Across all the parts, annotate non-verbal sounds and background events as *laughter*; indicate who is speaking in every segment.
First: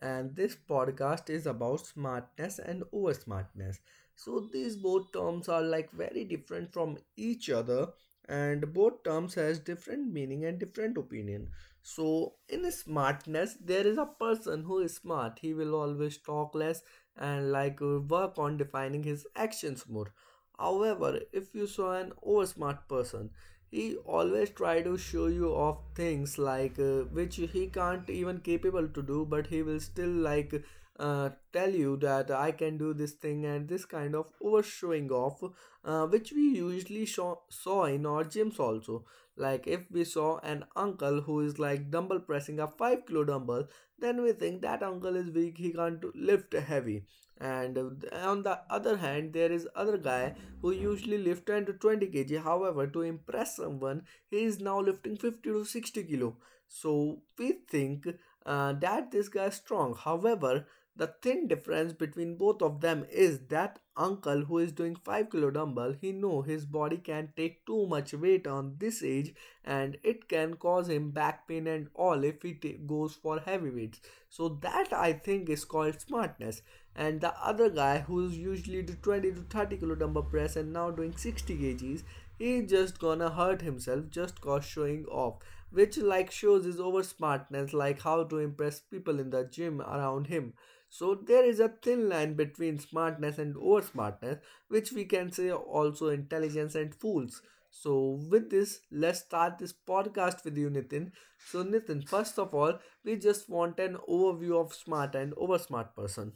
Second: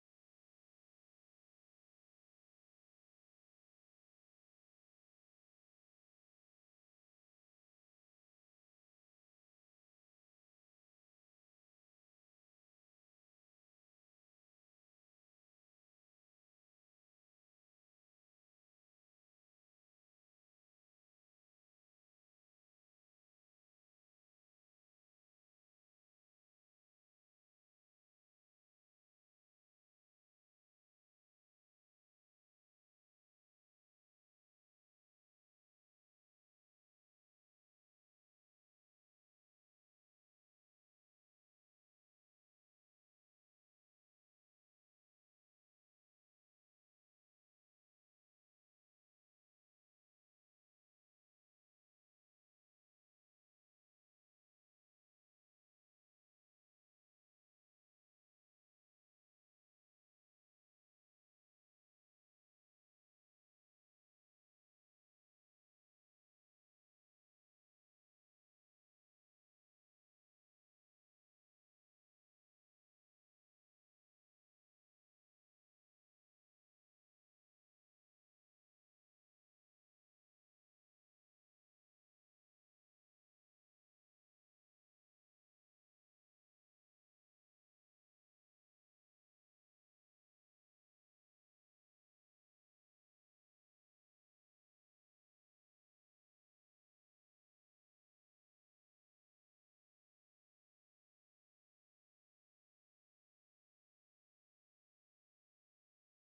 Speaker 1: And this podcast is about smartness and over smartness. So, these both terms are like very different from each other, and both terms has different meaning and different opinion. So, in smartness, there is a person who is smart. He will always talk less and like work on defining his actions more. However, if you saw an over smart person, he always try to show you off things like which he can't even capable to do, but he will still like tell you that I can do this thing, and this kind of over showing off, which we usually saw in our gyms also, like if we saw an uncle who is like dumbbell pressing a 5-kilo dumbbell, then we think that uncle is weak, he can't do- lift heavy. And on the other hand, there is other guy who usually lift 10 to 20 kg. However, to impress someone, he is now lifting 50 to 60 kilo. So we think that this guy is strong. However, the thin difference between both of them is that uncle who is doing 5-kilo dumbbell, he know his body can take too much weight on this age, and it can cause him back pain and all if he goes for heavyweights. So that I think is called smartness. And the other guy who's usually do 20 to 30 kilo dumbbell press and now doing 60 kgs, he's just gonna hurt himself just cause showing off, which like shows his over smartness, like how to impress people in the gym around him. So there is a thin line between smartness and over smartness, which we can say also intelligence and fools. So, with this, let's start this podcast with you, Nitin. So, Nitin, first of all, we just want an overview of smart and over smart person.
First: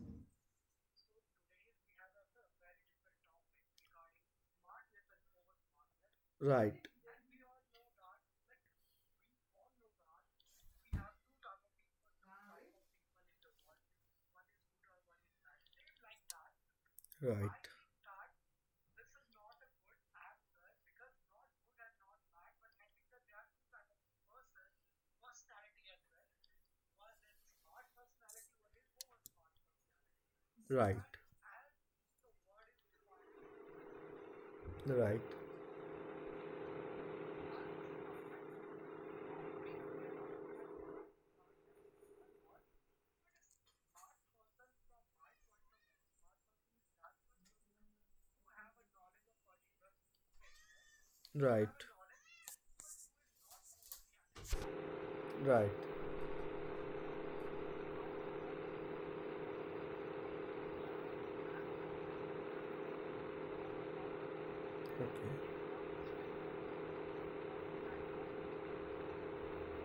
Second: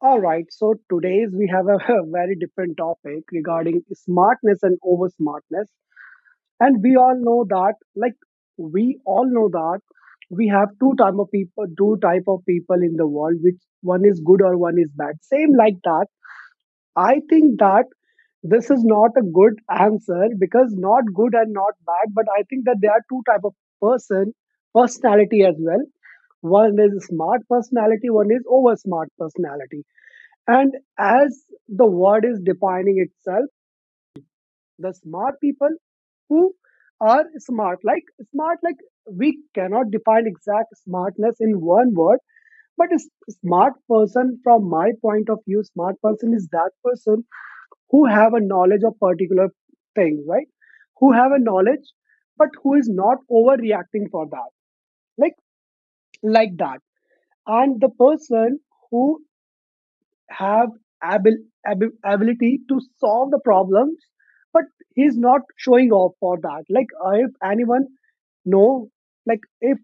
Speaker 2: All right, so today's we have a *laughs* very different topic regarding smartness and over smartness.
Speaker 1: Right,
Speaker 2: And we all know that, we all know that we have two type of people, two type of people in the world, which one is good or one is bad. Same like that. I
Speaker 1: right,
Speaker 2: think that this is not a good answer because not good and not bad, but I think that there are two type of person, personality as well. One is smart personality, one is over smart personality and
Speaker 1: right,
Speaker 2: as the word is defining itself, the
Speaker 1: right,
Speaker 2: smart people who are smart, smart, like we cannot define exact smartness in one word, but smart person, from my point of view, smart person is that person who have a knowledge of particular thing, right? Who have a
Speaker 1: right,
Speaker 2: knowledge, but who is not overreacting for that, like
Speaker 1: right,
Speaker 2: like that. And the person who. Have abil, ability to solve the problems but he's
Speaker 1: okay,
Speaker 2: not showing off for that, like, if anyone know. Like, if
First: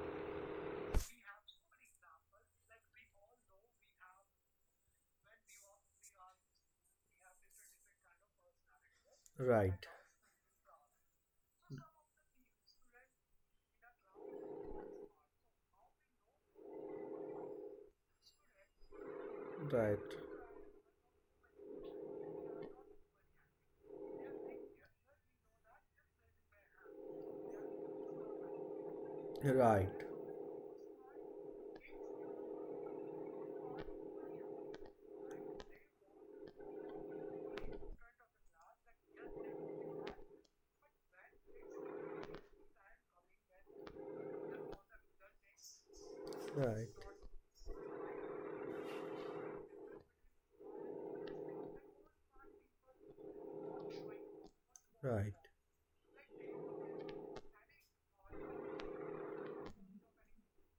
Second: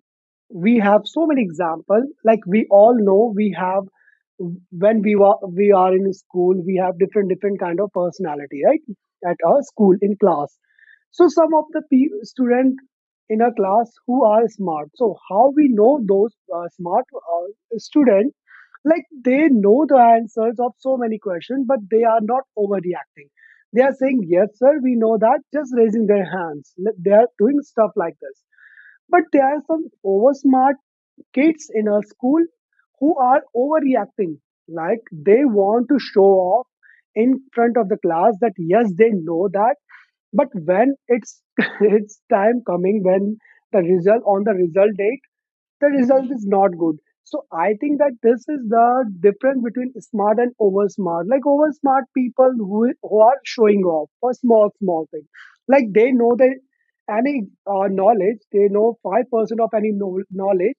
Speaker 2: we have so many examples, like we all know we have when we are in school, we have different different kind of personality, right? At our
Speaker 1: right,
Speaker 2: school in class, so some of the student in a class who are smart, so how we know those smart student, like they know the
Speaker 1: right,
Speaker 2: answers of so many questions but they are not overreacting. They are saying, "Yes sir, we know that," just raising their hands. Like, they are doing stuff like this, but there are some
Speaker 1: right,
Speaker 2: over smart kids in our school who are overreacting. Like they want to show off in front of the class that yes, they know that. But when it's *laughs* it's time coming, when the result, on the result date, the result is not
Speaker 1: right,
Speaker 2: good. So I think that this is the difference between smart and over smart. Like over smart people who are showing off for small small things.
Speaker 1: right,
Speaker 2: Like they know they any, knowledge. They know 5% of any knowledge,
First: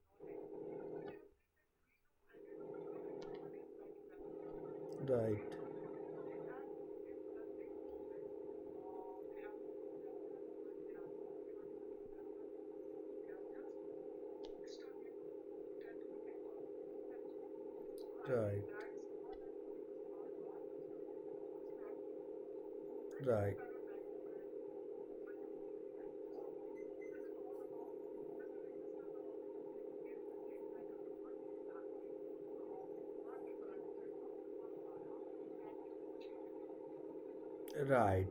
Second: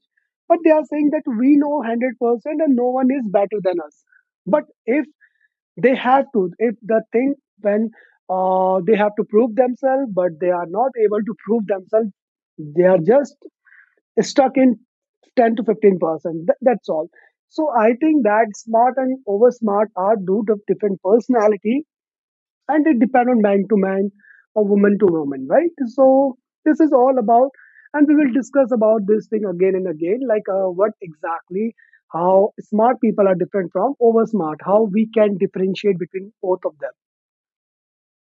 Speaker 2: but they are saying that we know 100% and no one is better than us. But if
Speaker 1: right,
Speaker 2: they have to, if the thing, when they have to prove themselves, but they are not able to prove themselves, they are just stuck in 10 to 15%. That's all. So I think that
Speaker 1: right,
Speaker 2: smart and over smart are two different personality, and it depends on
Speaker 1: right.
Speaker 2: man to man or woman to woman, right? So this is all about, and we will discuss about this thing again and again, like, what exactly, how smart people are different from over smart, how we can differentiate between both of them.
Speaker 1: Right.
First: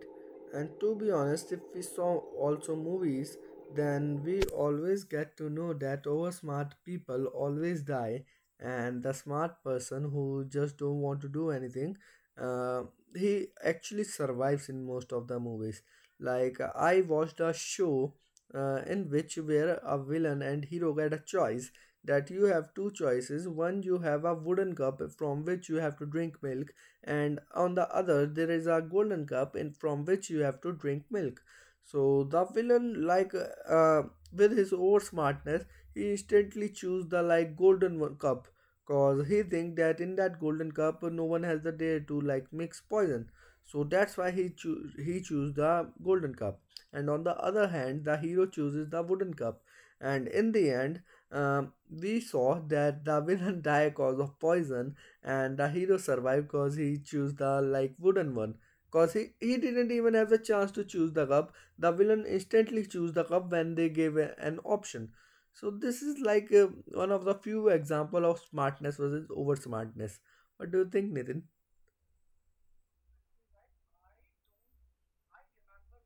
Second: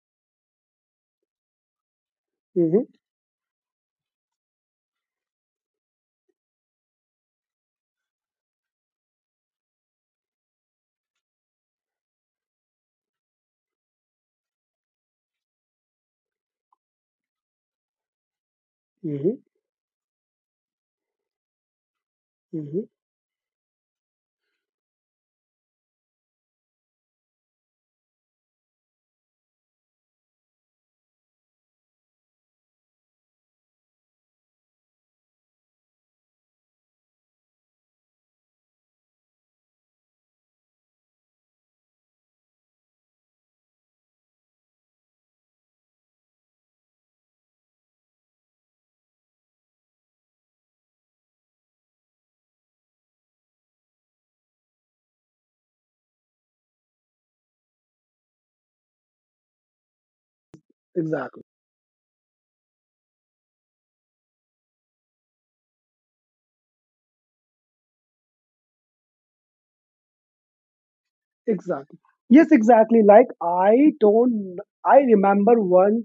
Speaker 1: And to be honest, if we saw also
Speaker 2: Mm-hmm,
Speaker 1: movies, then we always get to know that over smart people always die, and the smart person who just don't want to do anything, uh, he actually survives in most of the movies. Like I watched a show, in which
Speaker 2: mm-hmm,
Speaker 1: where a villain and hero get a choice, that you have
Speaker 2: mm-hmm.
Speaker 1: two choices. One, you have a wooden cup from which you have to drink milk, and on the other there is a golden cup in from which you have to drink milk. So the villain, like uh, with his over smartness, he instantly choose the like golden one cup, cause he think that in that golden cup no one has the dare to like mix poison, so that's why he he choose the golden cup. And on the other hand the hero chooses the wooden cup, and in the end, um, we saw that the villain *laughs* die cause of poison, and the hero survived cause he chose the like wooden one. Cause he didn't even have the chance to choose the
Speaker 2: Exactly,
Speaker 1: cup, the villain instantly choose the cup when they gave an option. So this is like one of the few example of smartness versus over smartness. What do you think, Nathan?
Speaker 2: exactly. Yes, exactly. Like I don't, I remember one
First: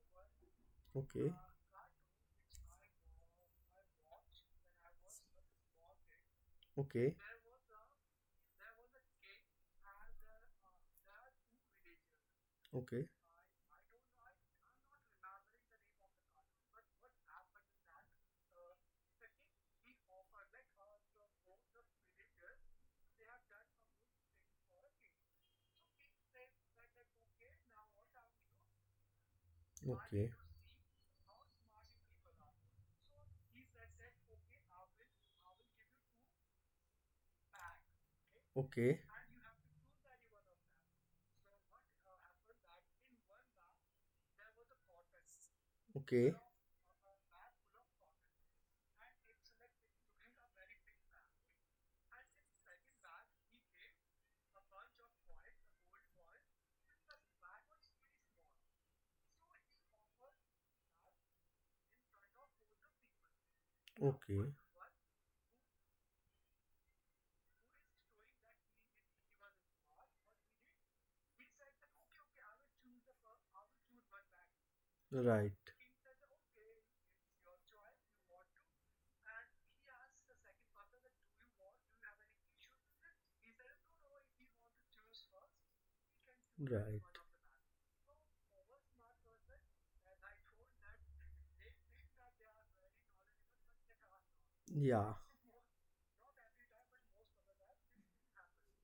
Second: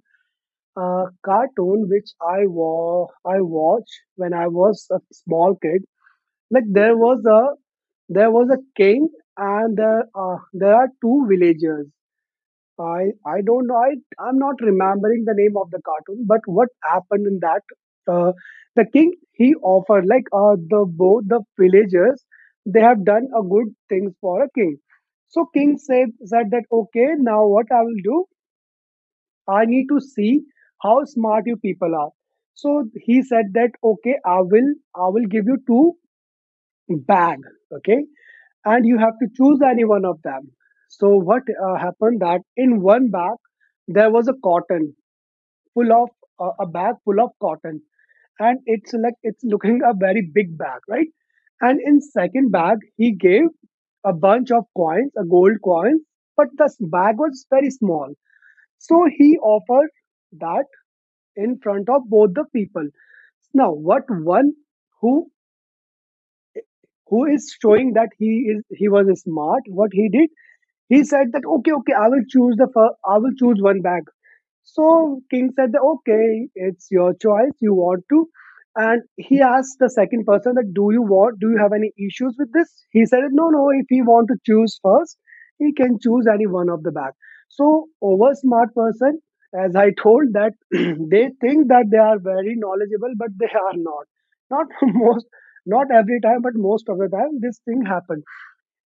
Speaker 1: Okay,
Speaker 2: cartoon which I I watched when I was a small kid. Like there
Speaker 1: okay,
Speaker 2: was a There was a king, and there are two villagers.
Speaker 1: okay,
Speaker 2: I don't know. I'm not remembering the name of the cartoon. But what happened in that? Uh, the king, he offered, like, the both the villagers, they have done a good things for a king. So king said that okay, now what I will do? I need to
Speaker 1: okay,
Speaker 2: see how smart you people are. So he said that okay, I will give you two bag. Okay, and you
Speaker 1: okay.
Speaker 2: have to choose any one of them. So what happened that in one bag there was a cotton full of,
Speaker 1: Okay.
Speaker 2: a bag full of cotton, and it's like, it's looking a very big bag, right? And in second bag he gave a bunch of coins, a gold coin, but the bag was very small. So he offered that in front of both the people. Now what?
Speaker 1: Okay.
Speaker 2: One who who is showing that he is, he was smart, what he did, he said that okay, okay, I will choose the I will choose one bag. So King
Speaker 1: Right.
Speaker 2: said that okay, it's your choice. You want to, and he asked the second person, that do you want? Do you have any issues with this? He said no, no, if he want to choose first, he can choose any one of the
Speaker 1: Right.
Speaker 2: bag. So over smart person, as I told that *clears throat* they think that they are very knowledgeable, but they are not. Not *laughs*
Speaker 1: Yeah.
Speaker 2: most, not every time, but most of the time, this thing happens.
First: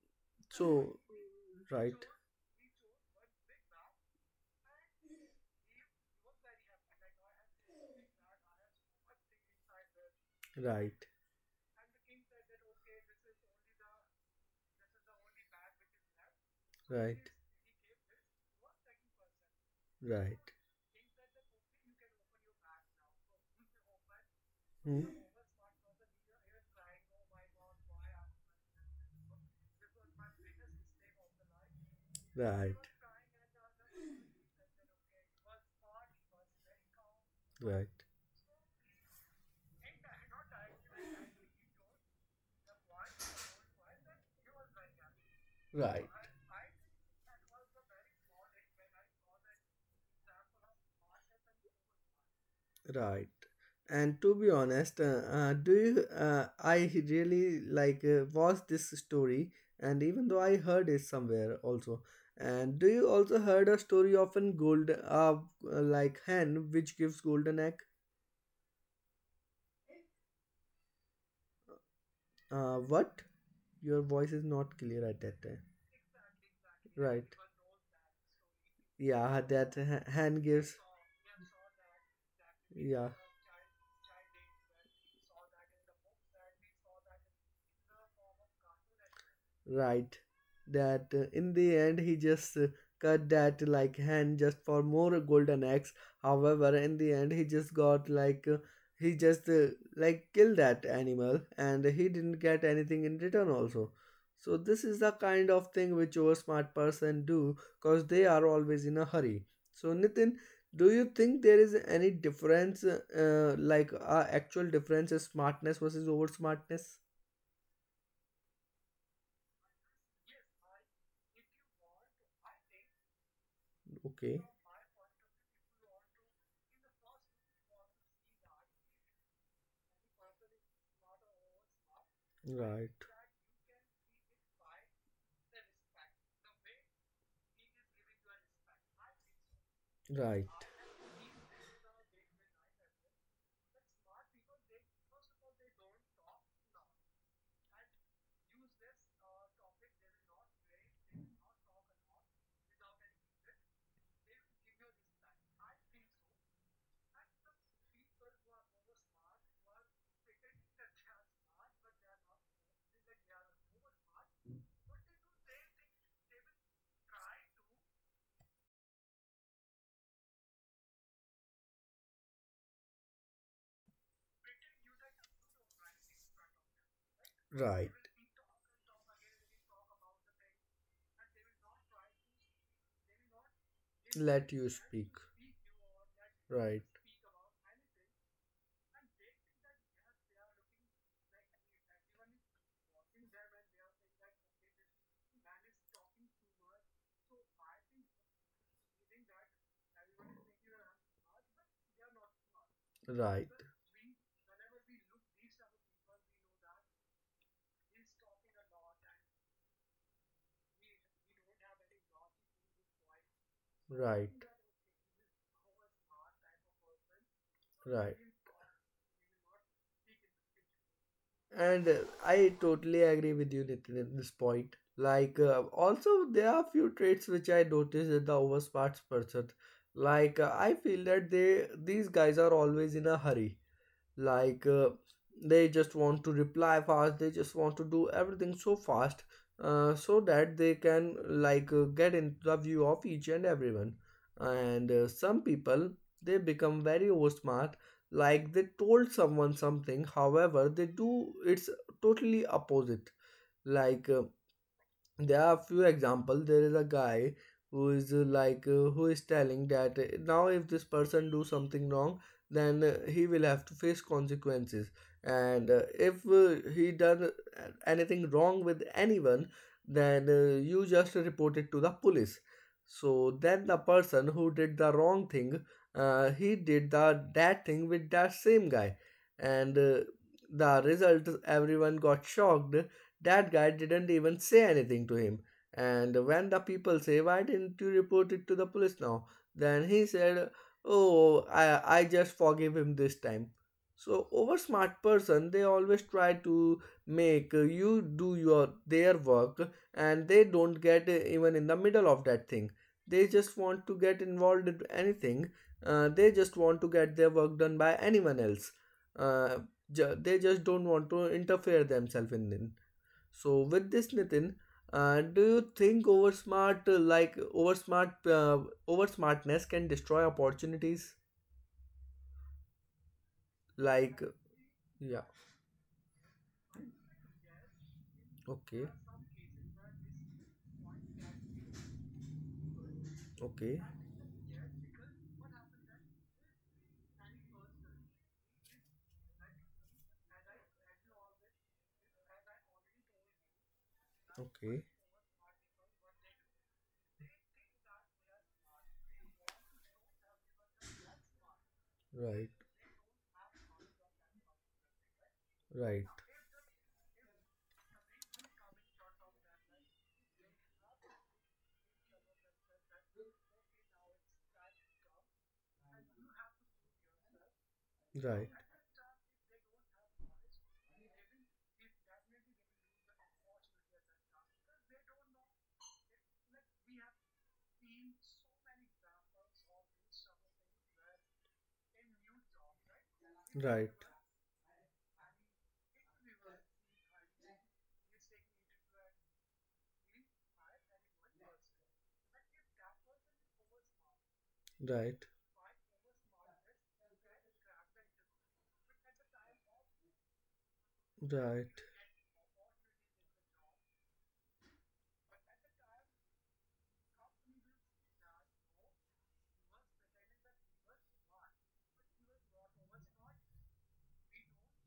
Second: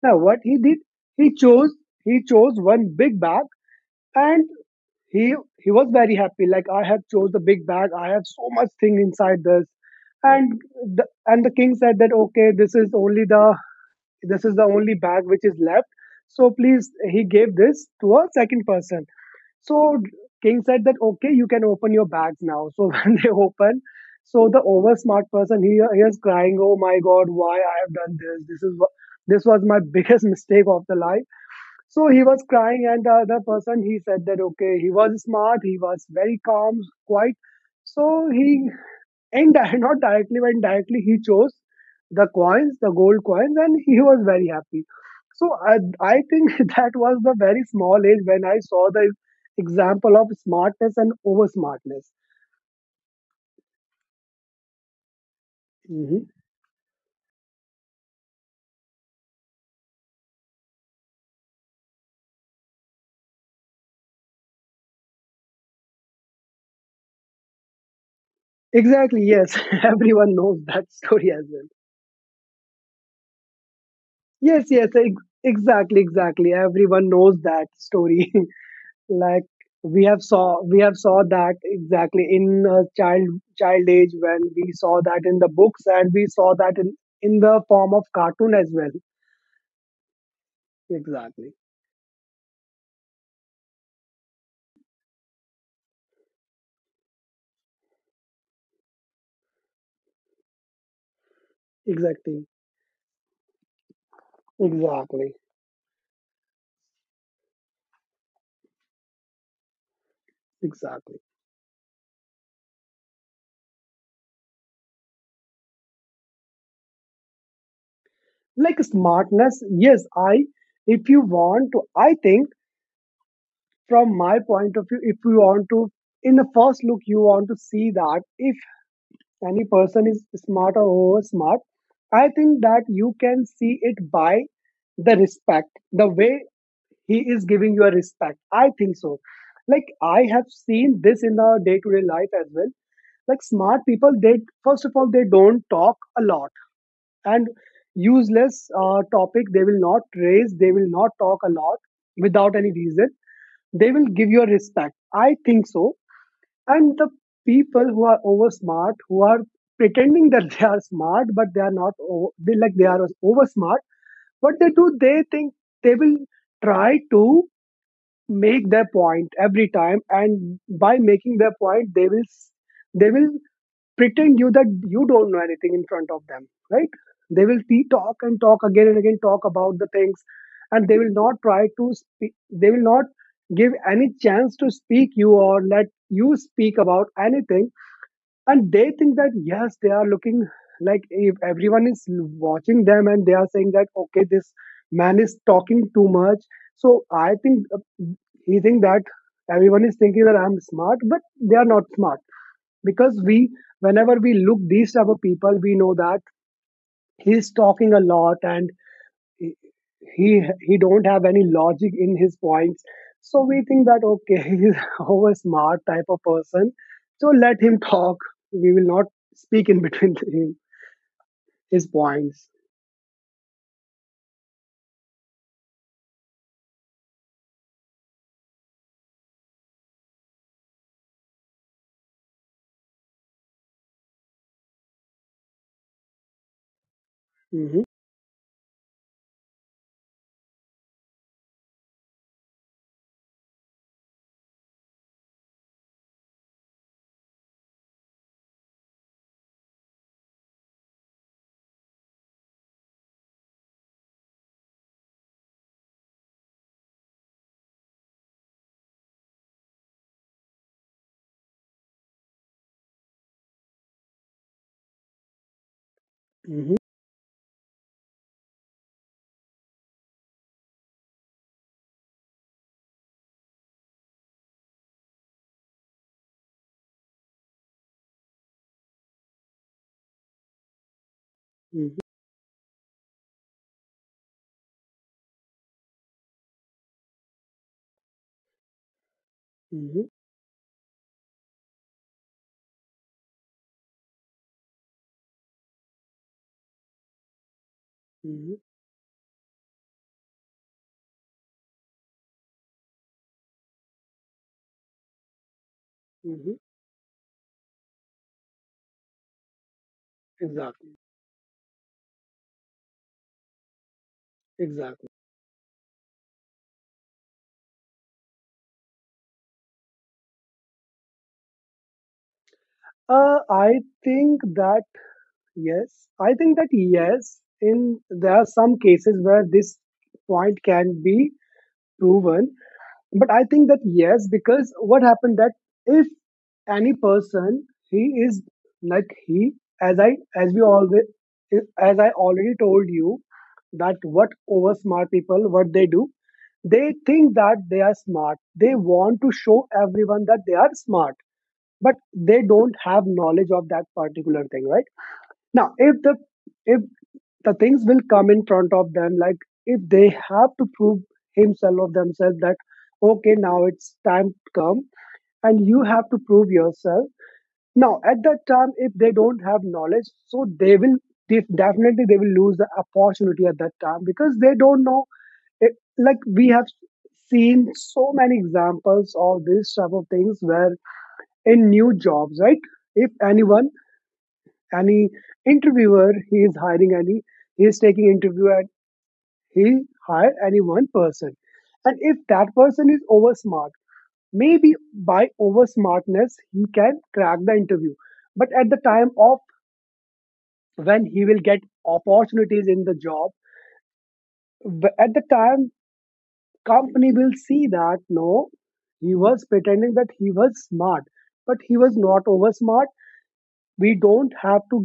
Speaker 2: Now, what he did,
Speaker 1: So,
Speaker 2: he chose
Speaker 1: right.
Speaker 2: he chose one big bag, and he was very happy. Like, I have chose the big bag, I have so much thing inside this. And
Speaker 1: Right.
Speaker 2: and the king said that okay, this is the only bag which is left. So please,
Speaker 1: Right.
Speaker 2: he gave this to a second person. So
Speaker 1: Right.
Speaker 2: King said that okay, you can open your bags now. So *laughs* when they open, so the over
Speaker 1: Hmm?
Speaker 2: smart person, he is crying, oh my god, why I have done this? This is this was my *laughs* biggest mistake of the life. So he was
Speaker 1: Right.
Speaker 2: crying, and the other person, he said that okay, he was smart, he was very calm, quite.
Speaker 1: Right.
Speaker 2: So he Indi *laughs* not directly, but indirectly he chose the coins, the gold coins, and he was very happy. So
Speaker 1: Right.
Speaker 2: I think *laughs* that was the very small age when I saw the example of smartness and over smartness.
Speaker 1: Right. And to be honest, do
Speaker 2: Mhm.
Speaker 1: I really like watched this story, and even though I heard it somewhere also. And do you also heard a story of an gold, like hen which gives golden egg?
Speaker 2: Exactly. Yes, *laughs* everyone knows that story as well.
Speaker 1: What? Your voice is
Speaker 2: Yes,
Speaker 1: not
Speaker 2: yes,
Speaker 1: clear at that time.
Speaker 2: exactly, exactly. Everyone
Speaker 1: Right.
Speaker 2: knows that story. *laughs*
Speaker 1: Yeah,
Speaker 2: Like
Speaker 1: that hen gives.
Speaker 2: we have saw that exactly in,
Speaker 1: Yeah.
Speaker 2: child child age, when we saw that in the books, and we saw that in the form of cartoon as well.
Speaker 1: Right. That in
Speaker 2: Exactly,
Speaker 1: the end he just cut that like hand just for more golden eggs. However, in the end he just got like he just like killed that animal, and he didn't
Speaker 2: exactly,
Speaker 1: get anything in return also. So this is the
Speaker 2: exactly,
Speaker 1: kind of thing which over smart person do, cause they are always in a hurry. So Nitin, do you
Speaker 2: exactly.
Speaker 1: think there is any difference, like actual difference is smartness versus over smartness?
Speaker 2: Like, smartness, yes, I, if you want to, I think, from my
Speaker 1: Okay.
Speaker 2: point of view, if you want to, in the first look, you want to see that if any person is smart or over smart, I think that
Speaker 1: Right.
Speaker 2: you can see it by the respect, the way he is giving you a respect, I think so. Like, I have
Speaker 1: Right.
Speaker 2: seen this in our day to day life as well. Like, smart people, they, first of all, they don't talk a lot, and useless topic they will not raise, they will not talk a lot without any reason. They will give you a respect, I think so. And the people who are over smart, who are pretending that they are smart but they are not over, they, like, they are over smart, what they do, they think they will try to make their point every time, and by making their point they will they will pretend you that you don't know anything in front of them, right? They will see,
Speaker 1: Right.
Speaker 2: talk and talk, again and again talk about the things, and they will not try to speak, they will not give any chance
Speaker 1: Let
Speaker 2: to
Speaker 1: you
Speaker 2: speak
Speaker 1: speak.
Speaker 2: you or let you speak
Speaker 1: Right.
Speaker 2: about anything. And they think that yes, they are looking, like, if everyone is watching them and they are saying that okay, this man is talking too much. So I think, he think that everyone is thinking that I'm smart, but they are not smart, because we,
Speaker 1: Right.
Speaker 2: whenever we look these type of people, we know that he's talking a lot, and he he he don't have any logic in his points. So we think that okay,
Speaker 1: Right.
Speaker 2: *laughs* he's over smart type of person, so let him talk.
Speaker 1: Right.
Speaker 2: We will not speak in between *laughs* him, his
Speaker 1: And
Speaker 2: points.
Speaker 1: I totally agree with you, Nitin, in this point. Like, also, there are few traits which I noticed in the oversmart person. Like, I feel that they these guys are always in a hurry, like they just want to reply fast, they just
Speaker 2: hmm
Speaker 1: want to do everything so fast, so that they can like get into the view of each and everyone. And some people, they become very over smart, like they told someone something, however they do it's totally opposite. Like there are a few examples. There is a guy who is like who is telling that now if this person do something wrong, then he will have to face consequences. And if
Speaker 2: hmm
Speaker 1: he done anything wrong with anyone, then you just report it to the police. So then the person who did the wrong thing, he did the that thing with that same guy, and the result,
Speaker 2: hmm
Speaker 1: everyone got shocked, that guy didn't even say anything to him. And when the people say, why didn't you report it to the police now? Then
Speaker 2: hmm
Speaker 1: he said, oh, I just forgive him this time. So over smart person, they always try to make you do
Speaker 2: hmm
Speaker 1: your their work and they don't get even in the middle of that thing. They just want to get involved in anything. They just
Speaker 2: hmm
Speaker 1: want to get their work done by anyone else. Uh, they just don't
Speaker 2: Exactly,
Speaker 1: want to interfere themselves in it. So with this, Nitin,
Speaker 2: exactly.
Speaker 1: do you think over smartness can destroy opportunities?
Speaker 2: I
Speaker 1: Like,
Speaker 2: think that
Speaker 1: yeah,
Speaker 2: yes, I think that yes, in, there are some
Speaker 1: okay,
Speaker 2: cases where this point can be proven, but I think
Speaker 1: okay,
Speaker 2: that yes, because what happened that if any person he is, like, he, as I, as we always, as I already told you, that what over
Speaker 1: okay,
Speaker 2: smart people, what they do, they think that they are smart, they want to show everyone that they are smart, but they
Speaker 1: right,
Speaker 2: don't have knowledge of that particular thing, right? Now, if
Speaker 1: right,
Speaker 2: the, if the things will come in front of them, like, if they have to prove himself or themselves that okay, now it's time to come and you have to prove yourself. Now, at that
Speaker 1: right,
Speaker 2: time, if they don't have knowledge, so they will definitely they will lose the opportunity at that time because they don't know. It, like, we have seen so many examples of this type of things where in new jobs, right? If
Speaker 1: right,
Speaker 2: any interviewer he is hiring any he is taking interview, and he hire any one person. And if that person is over smart, maybe
Speaker 1: right,
Speaker 2: by over smartness he can crack the interview. But at the time of when he will get
Speaker 1: right,
Speaker 2: opportunities in the job, at the time company will see that no, he was pretending that he was smart, but he was not over smart. We don't have to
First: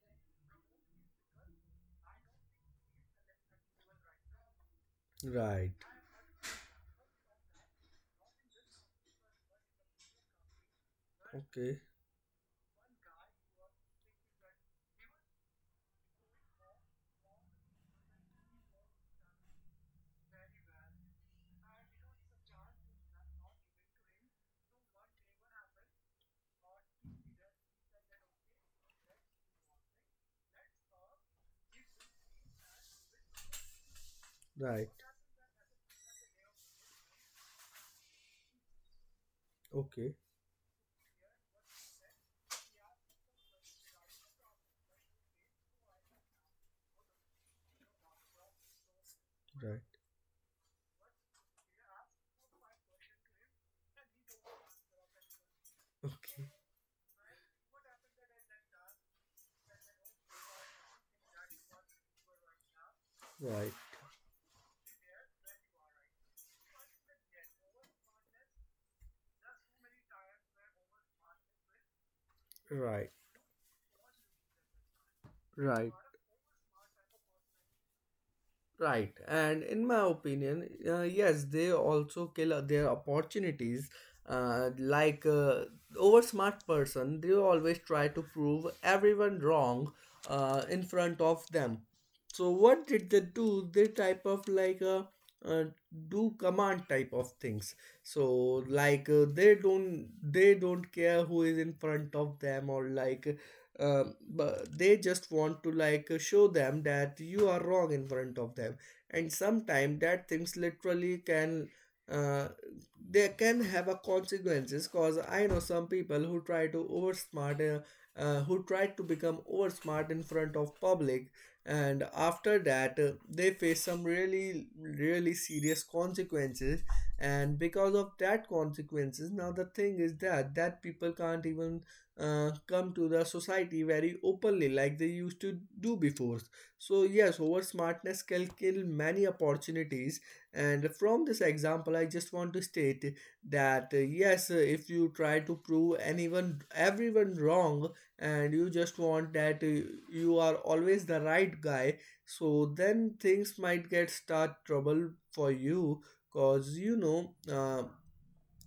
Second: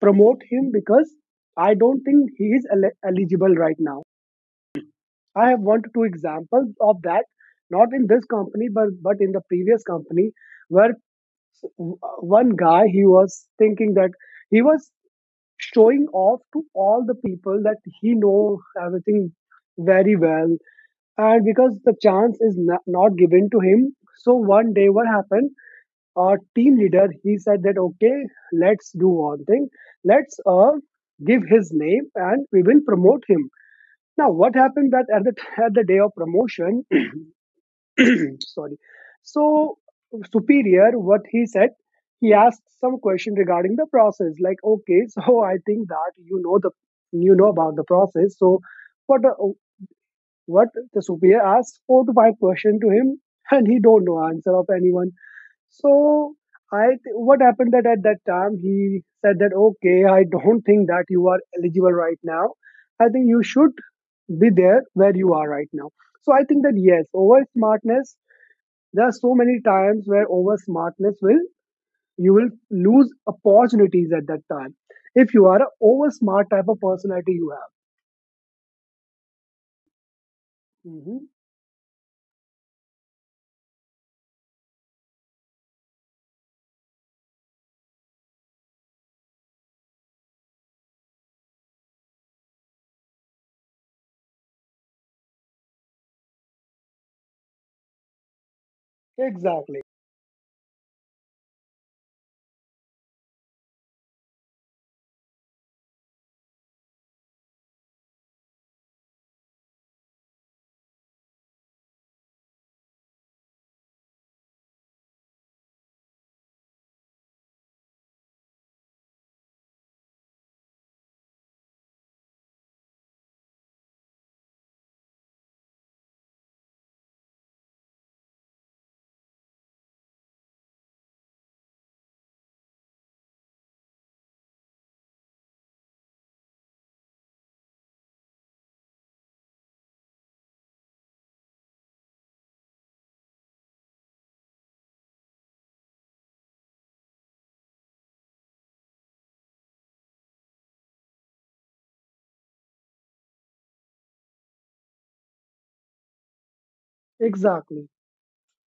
Speaker 2: promote him because I don't think he is eligible right now. I have
Speaker 1: right,
Speaker 2: one to two examples of that, not in this company, but in the previous company, where s-
Speaker 1: okay,
Speaker 2: w- one guy he was thinking that he was showing off to all the people that he know everything very well, and because the chance is not given to him, so one day what happened? Our team leader he said that okay, let's do one thing, let's give his name and we will promote him. Now what
Speaker 1: right,
Speaker 2: happened that at the *laughs* at the day of promotion *clears throat* sorry, so
Speaker 1: okay,
Speaker 2: superior what he said, he asked some question regarding the process like, okay, *laughs* so I think that you know about the process. So what uh,
Speaker 1: right,
Speaker 2: what the superior asked four to five question to him, and he don't know answer of anyone. So
Speaker 1: okay,
Speaker 2: what happened that at that time he said that okay, I don't think that you are eligible right now. I think you should
Speaker 1: right.
Speaker 2: be there where you are right now. So I think that yes, over smartness, there are so many times where over smartness will you will lose
Speaker 1: Right.
Speaker 2: opportunities at that time if you are a
Speaker 1: Right.
Speaker 2: over smart type of personality you have.
Speaker 1: Right, and in my opinion,
Speaker 2: Hmm.
Speaker 1: yes, they also kill their opportunities. Like over smart person, they always try to prove everyone wrong in front of them. So what did they do? They type of like uh, do command type of things. So like they
Speaker 2: Exactly,
Speaker 1: don't care who is in front of them or like but they just want to like show them that you are wrong in front of them, and sometimes that things literally can uh, they can have a consequences, cause I know some people who try to oversmart, who try to become oversmart in front of public, and after that they face some really really serious consequences. And because of that consequences now the thing is that that people can't even come to the society very openly like they used to do before. So yes, over smartness can kill many opportunities, and from this example I just want to state that yes, if you try to prove anyone everyone wrong, and you just want that you are always the right guy, so then things might get start trouble for you. Cause you know,
Speaker 2: exactly,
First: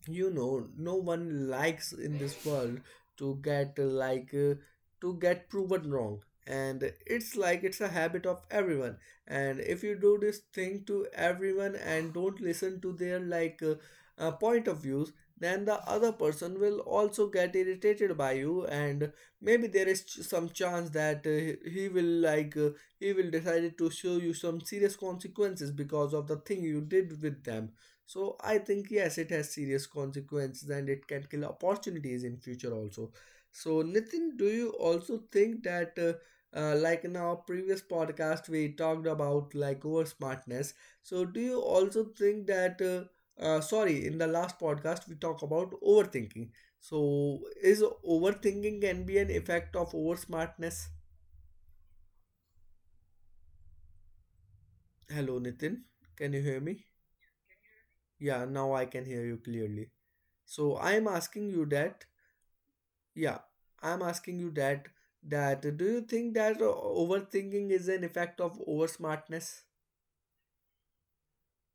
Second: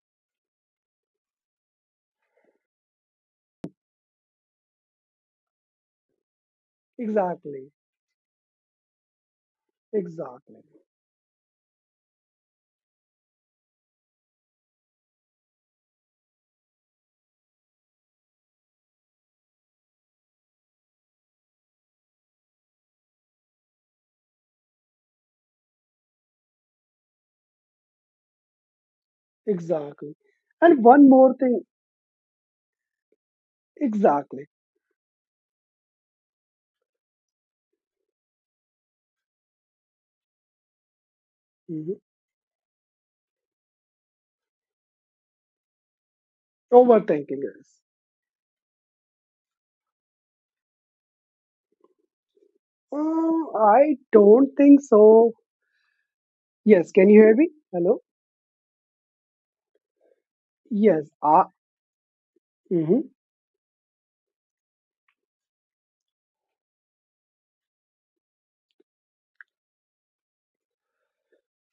Speaker 1: you know, no one likes in this world to get like to get proven wrong. And it's like
Speaker 2: exactly,
Speaker 1: it's a habit of everyone, and if you do this
Speaker 2: exactly,
Speaker 1: thing to everyone and don't listen to their like point of views, then the other person will also get irritated by you, and maybe there is some chance that he will like he will decide to show you some serious consequences because of the thing you did with them. So I think yes, it has serious
Speaker 2: exactly.
Speaker 1: consequences
Speaker 2: And
Speaker 1: and it
Speaker 2: one
Speaker 1: can
Speaker 2: more
Speaker 1: kill
Speaker 2: thing,
Speaker 1: opportunities in future also. So Nitin, do
Speaker 2: exactly.
Speaker 1: you also think that like in our previous podcast we talked about like over smartness. So do you
Speaker 2: Mm-hmm.
Speaker 1: also think that sorry, in the last podcast we talk about overthinking. So
Speaker 2: Overthinking
Speaker 1: is
Speaker 2: is.
Speaker 1: overthinking can be an effect of over smartness?
Speaker 2: I don't think so.
Speaker 1: Hello Nitin, can you hear me?
Speaker 2: Yes, can you hear me? Hello?
Speaker 1: Yeah, now I can hear you clearly. So I am
Speaker 2: Yes.
Speaker 1: asking you that.
Speaker 2: Mhm.
Speaker 1: Yeah, I'm asking you that, do you think that overthinking is an effect of over smartness?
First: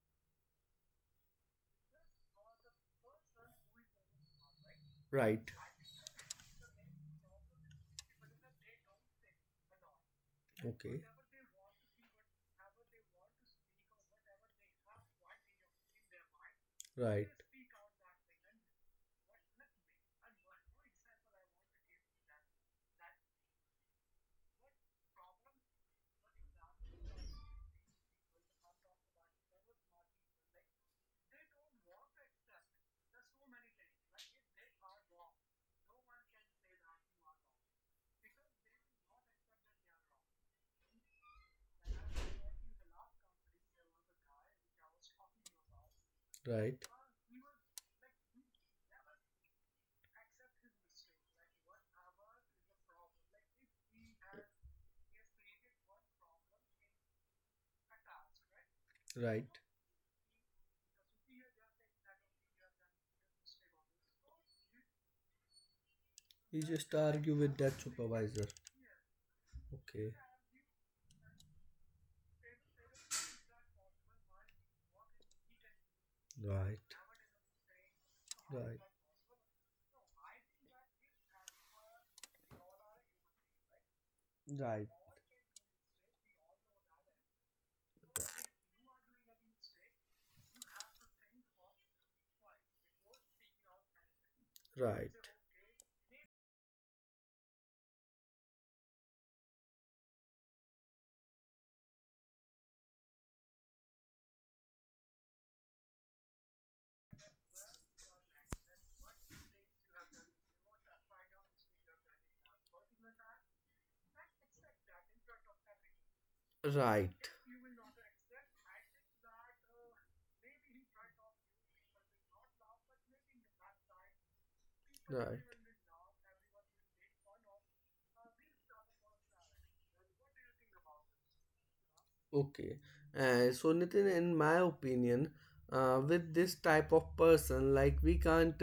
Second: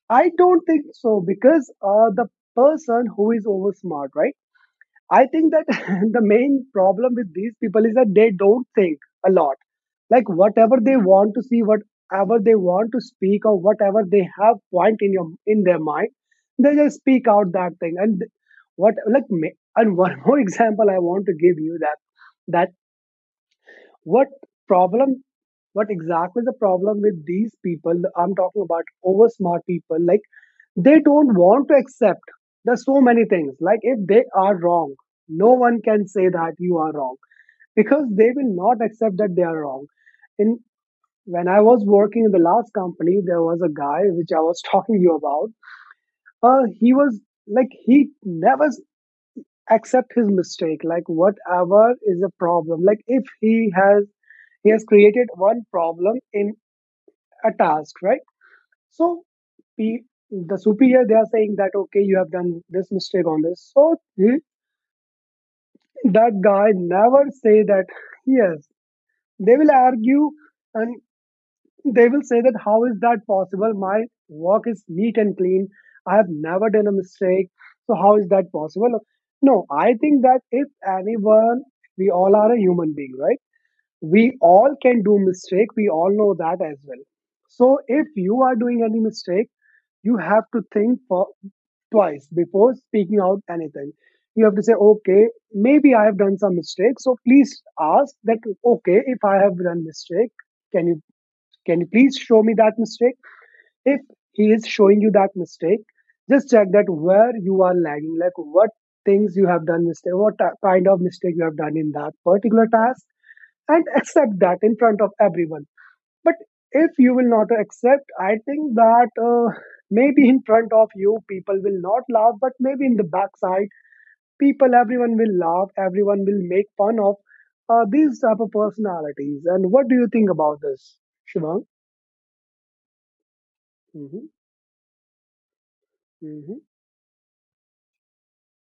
Speaker 2: I don't think so because the person who is over smart, right? I
Speaker 1: Right.
Speaker 2: think that *laughs* the main problem with these people is that they don't think a lot. Like whatever they
Speaker 1: Okay.
Speaker 2: want to see, whatever they want to speak, or whatever they have point in your in their mind, they just
Speaker 1: Right.
Speaker 2: speak out that thing. And one *laughs* more example I want to give you that What problem? What exactly the problem with these people? I'm talking about over smart people. Like they don't want to accept. There's so many things. Like if they are wrong, no one can say that you are wrong, because they will not accept that they are wrong. In When I was working in the last company, there was a guy which I was *laughs* talking to you about.
Speaker 1: Right.
Speaker 2: He was like he never accept his mistake. Like whatever is a problem. Like if he has he has created one problem in a task, right? So
Speaker 1: Right.
Speaker 2: pe- the superior they are saying that okay, you have done this mistake on this. So that
Speaker 1: You
Speaker 2: guy
Speaker 1: just
Speaker 2: never
Speaker 1: argue with
Speaker 2: say
Speaker 1: that
Speaker 2: that.
Speaker 1: supervisor.
Speaker 2: Yes. They will
Speaker 1: Okay.
Speaker 2: argue, and they will say that, how is that possible? My work is neat and clean. I have never
Speaker 1: Right.
Speaker 2: done a mistake. So how is that
Speaker 1: Right.
Speaker 2: possible? No, I think that if anyone, we all are a human being, right? We all
Speaker 1: Right.
Speaker 2: can do mistake, we all know that as well. So if you are doing any mistake, you have to think for twice before speaking out anything. You have to say
Speaker 1: Right.
Speaker 2: okay, maybe I have done some mistake, so please ask that okay, if I have done mistake, can you can you please show me that mistake. If he is showing you that mistake, just check that where you are lagging, like what things you have done mistake, kind of mistake you have done in that particular task. And accept that in front of everyone. But if
Speaker 1: Right.
Speaker 2: you will not accept, I think that maybe in front of you, people will not laugh, but maybe in the backside, people, everyone will
Speaker 1: Right.
Speaker 2: laugh, everyone will make fun of these type of personalities. And what do you think about this, Shivang?
Speaker 1: Okay. So, Nitin,
Speaker 2: Mm-hmm,
Speaker 1: in my opinion, with this
Speaker 2: mm-hmm,
Speaker 1: type of person, like we can't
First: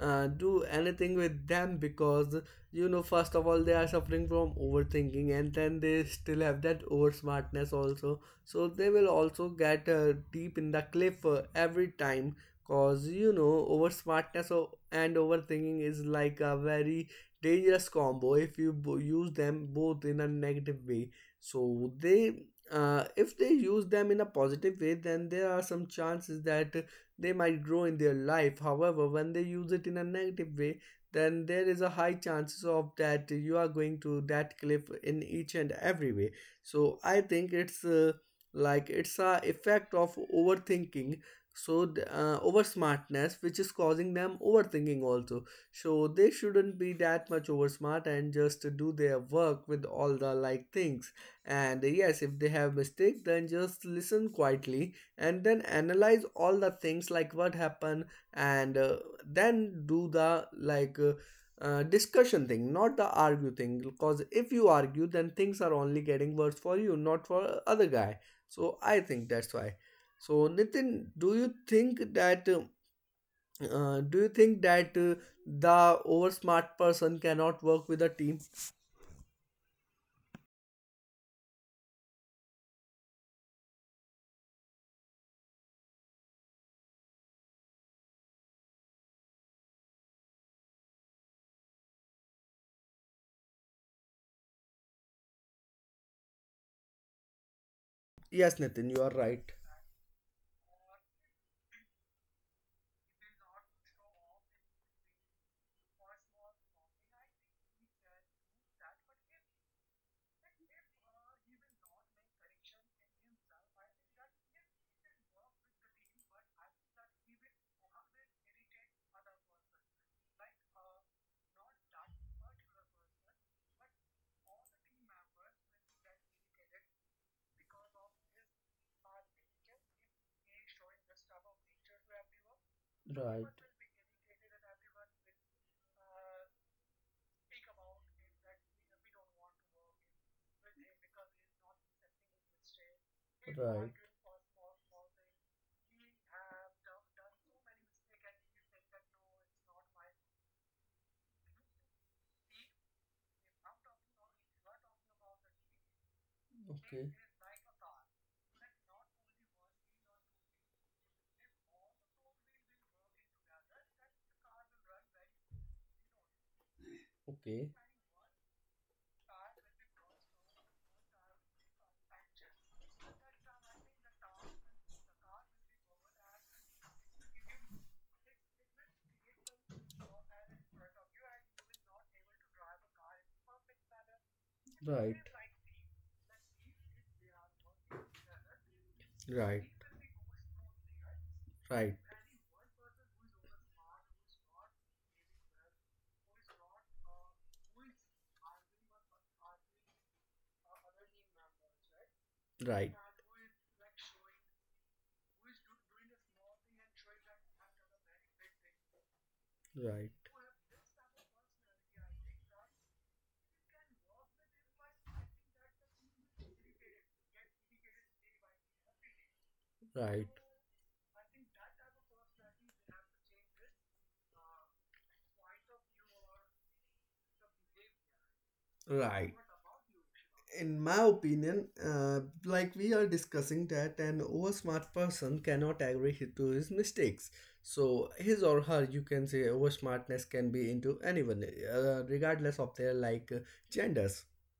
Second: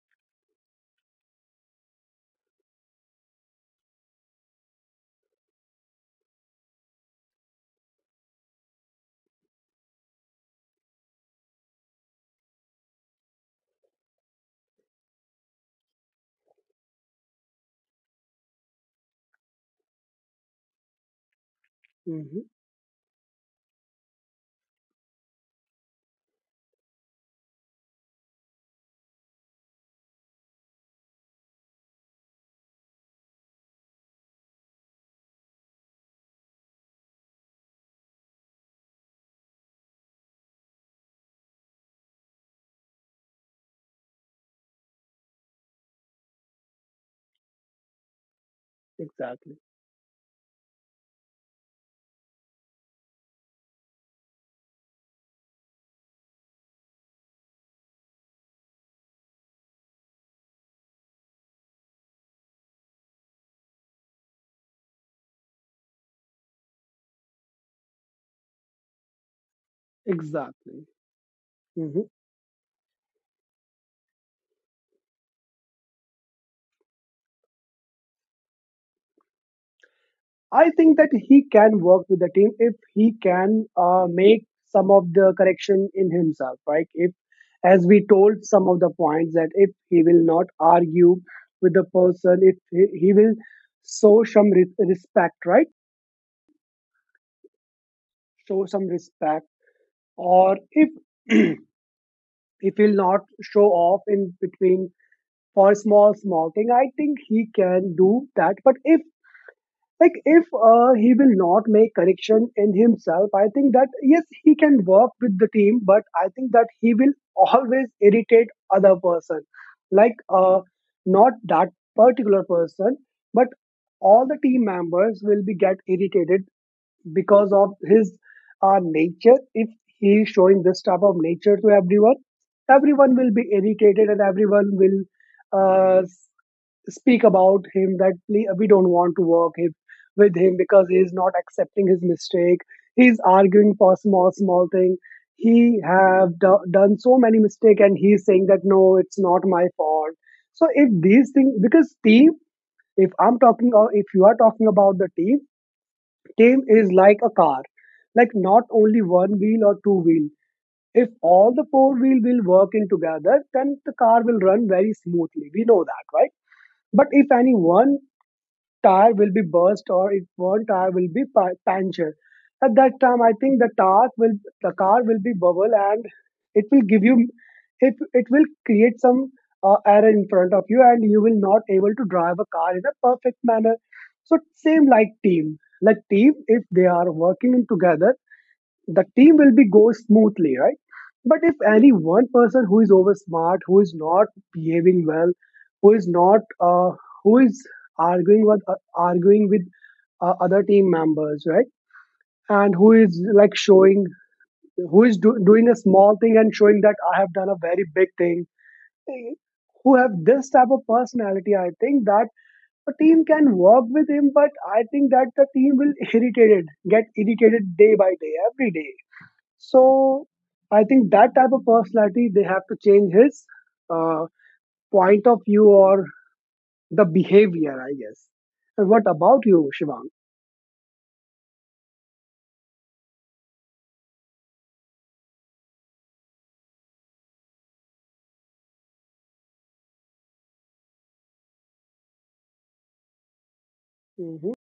Speaker 1: do anything with them because, you know, first of all, they are suffering from overthinking, and then they still have that over smartness also. So, they will also get deep in the cliff every time because, you know, over smartness and overthinking is like a very dangerous combo if you use them both in a negative way, so they
Speaker 2: mm-hmm,
Speaker 1: if they use them in a positive way, then there are some chances that they might grow in their life. However, when they use it in a negative way, then there is a high chances of that you are going to that cliff in each and every way. So I think it's like it's a effect of overthinking. So over smartness, which is causing them overthinking also. So they shouldn't be that much over smart and just do their
Speaker 2: exactly,
Speaker 1: work with all the like things, and yes, if they have mistake, then just listen quietly and then analyze all the things like what happened, and then do the discussion thing, not the argue thing. Because if you argue, then things are only getting worse for you, not for other guy. So I think that's why. So
Speaker 2: exactly.
Speaker 1: Nitin, do you think
Speaker 2: Mhm.
Speaker 1: that do you think that the over smart person cannot work with a team?
Speaker 2: I think that he can work with the team if he can make some of the correction in himself, right? If, as we told some of the points, that if he will not argue with the person, if he will show some respect, right?
Speaker 1: Yes,
Speaker 2: Show some
Speaker 1: Nitin, you are
Speaker 2: respect,
Speaker 1: right.
Speaker 2: or if *clears throat* if he'll not show off in between for small small thing, I think he can do that. But if he will not make correction in himself, I think that yes, he can work with the team, but I think that he will always irritate other person, like not that particular person, but all the team members will be get irritated because of his nature. If he is showing this type of nature to everyone, everyone will be
Speaker 1: Right,
Speaker 2: irritated, and everyone will uh, speak about him that, We don't want to with him because he is not accepting his mistake. He's arguing for
Speaker 1: right.
Speaker 2: small, small thing. He have done so many mistake, and he's saying that no, it's not my fault." So if these things, because team, if I'm talking or if you are talking about the team, team is
Speaker 1: Okay,
Speaker 2: like a car, like not only one wheel or two wheel. If all the four-wheel will work in together, then the car will run very smoothly. We know that, right? But if any
Speaker 1: okay.
Speaker 2: one tire will be burst, or if one tire will be punctured. At that time, I think the car will be bubble, and it will give you it it will create some error in front of you, and you will not able to drive a car in a perfect manner. So same
Speaker 1: Right,
Speaker 2: like team if they are working in together, the team will
Speaker 1: right,
Speaker 2: be go smoothly, right? But if any
Speaker 1: right,
Speaker 2: one person who is over smart, who is not behaving well, who is not who is arguing with other team members, right? And who
Speaker 1: right,
Speaker 2: is like showing who is do- doing a small thing and showing that I have done a very big thing. Who have this type of personality, I think that a team can work with him, but I think that the team will get irritated day by day, every day.
Speaker 1: right,
Speaker 2: So
Speaker 1: right.
Speaker 2: I think that type of personality they have to change his uh, point of view or the behavior, I guess. And what
Speaker 1: Right.
Speaker 2: about you, Shivang?
Speaker 1: In my opinion, like we are discussing that an oversmart person cannot agree to his mistakes. So his or her, you can say oversmartness can be into anyone, regardless of their genders.
Speaker 2: Hmm.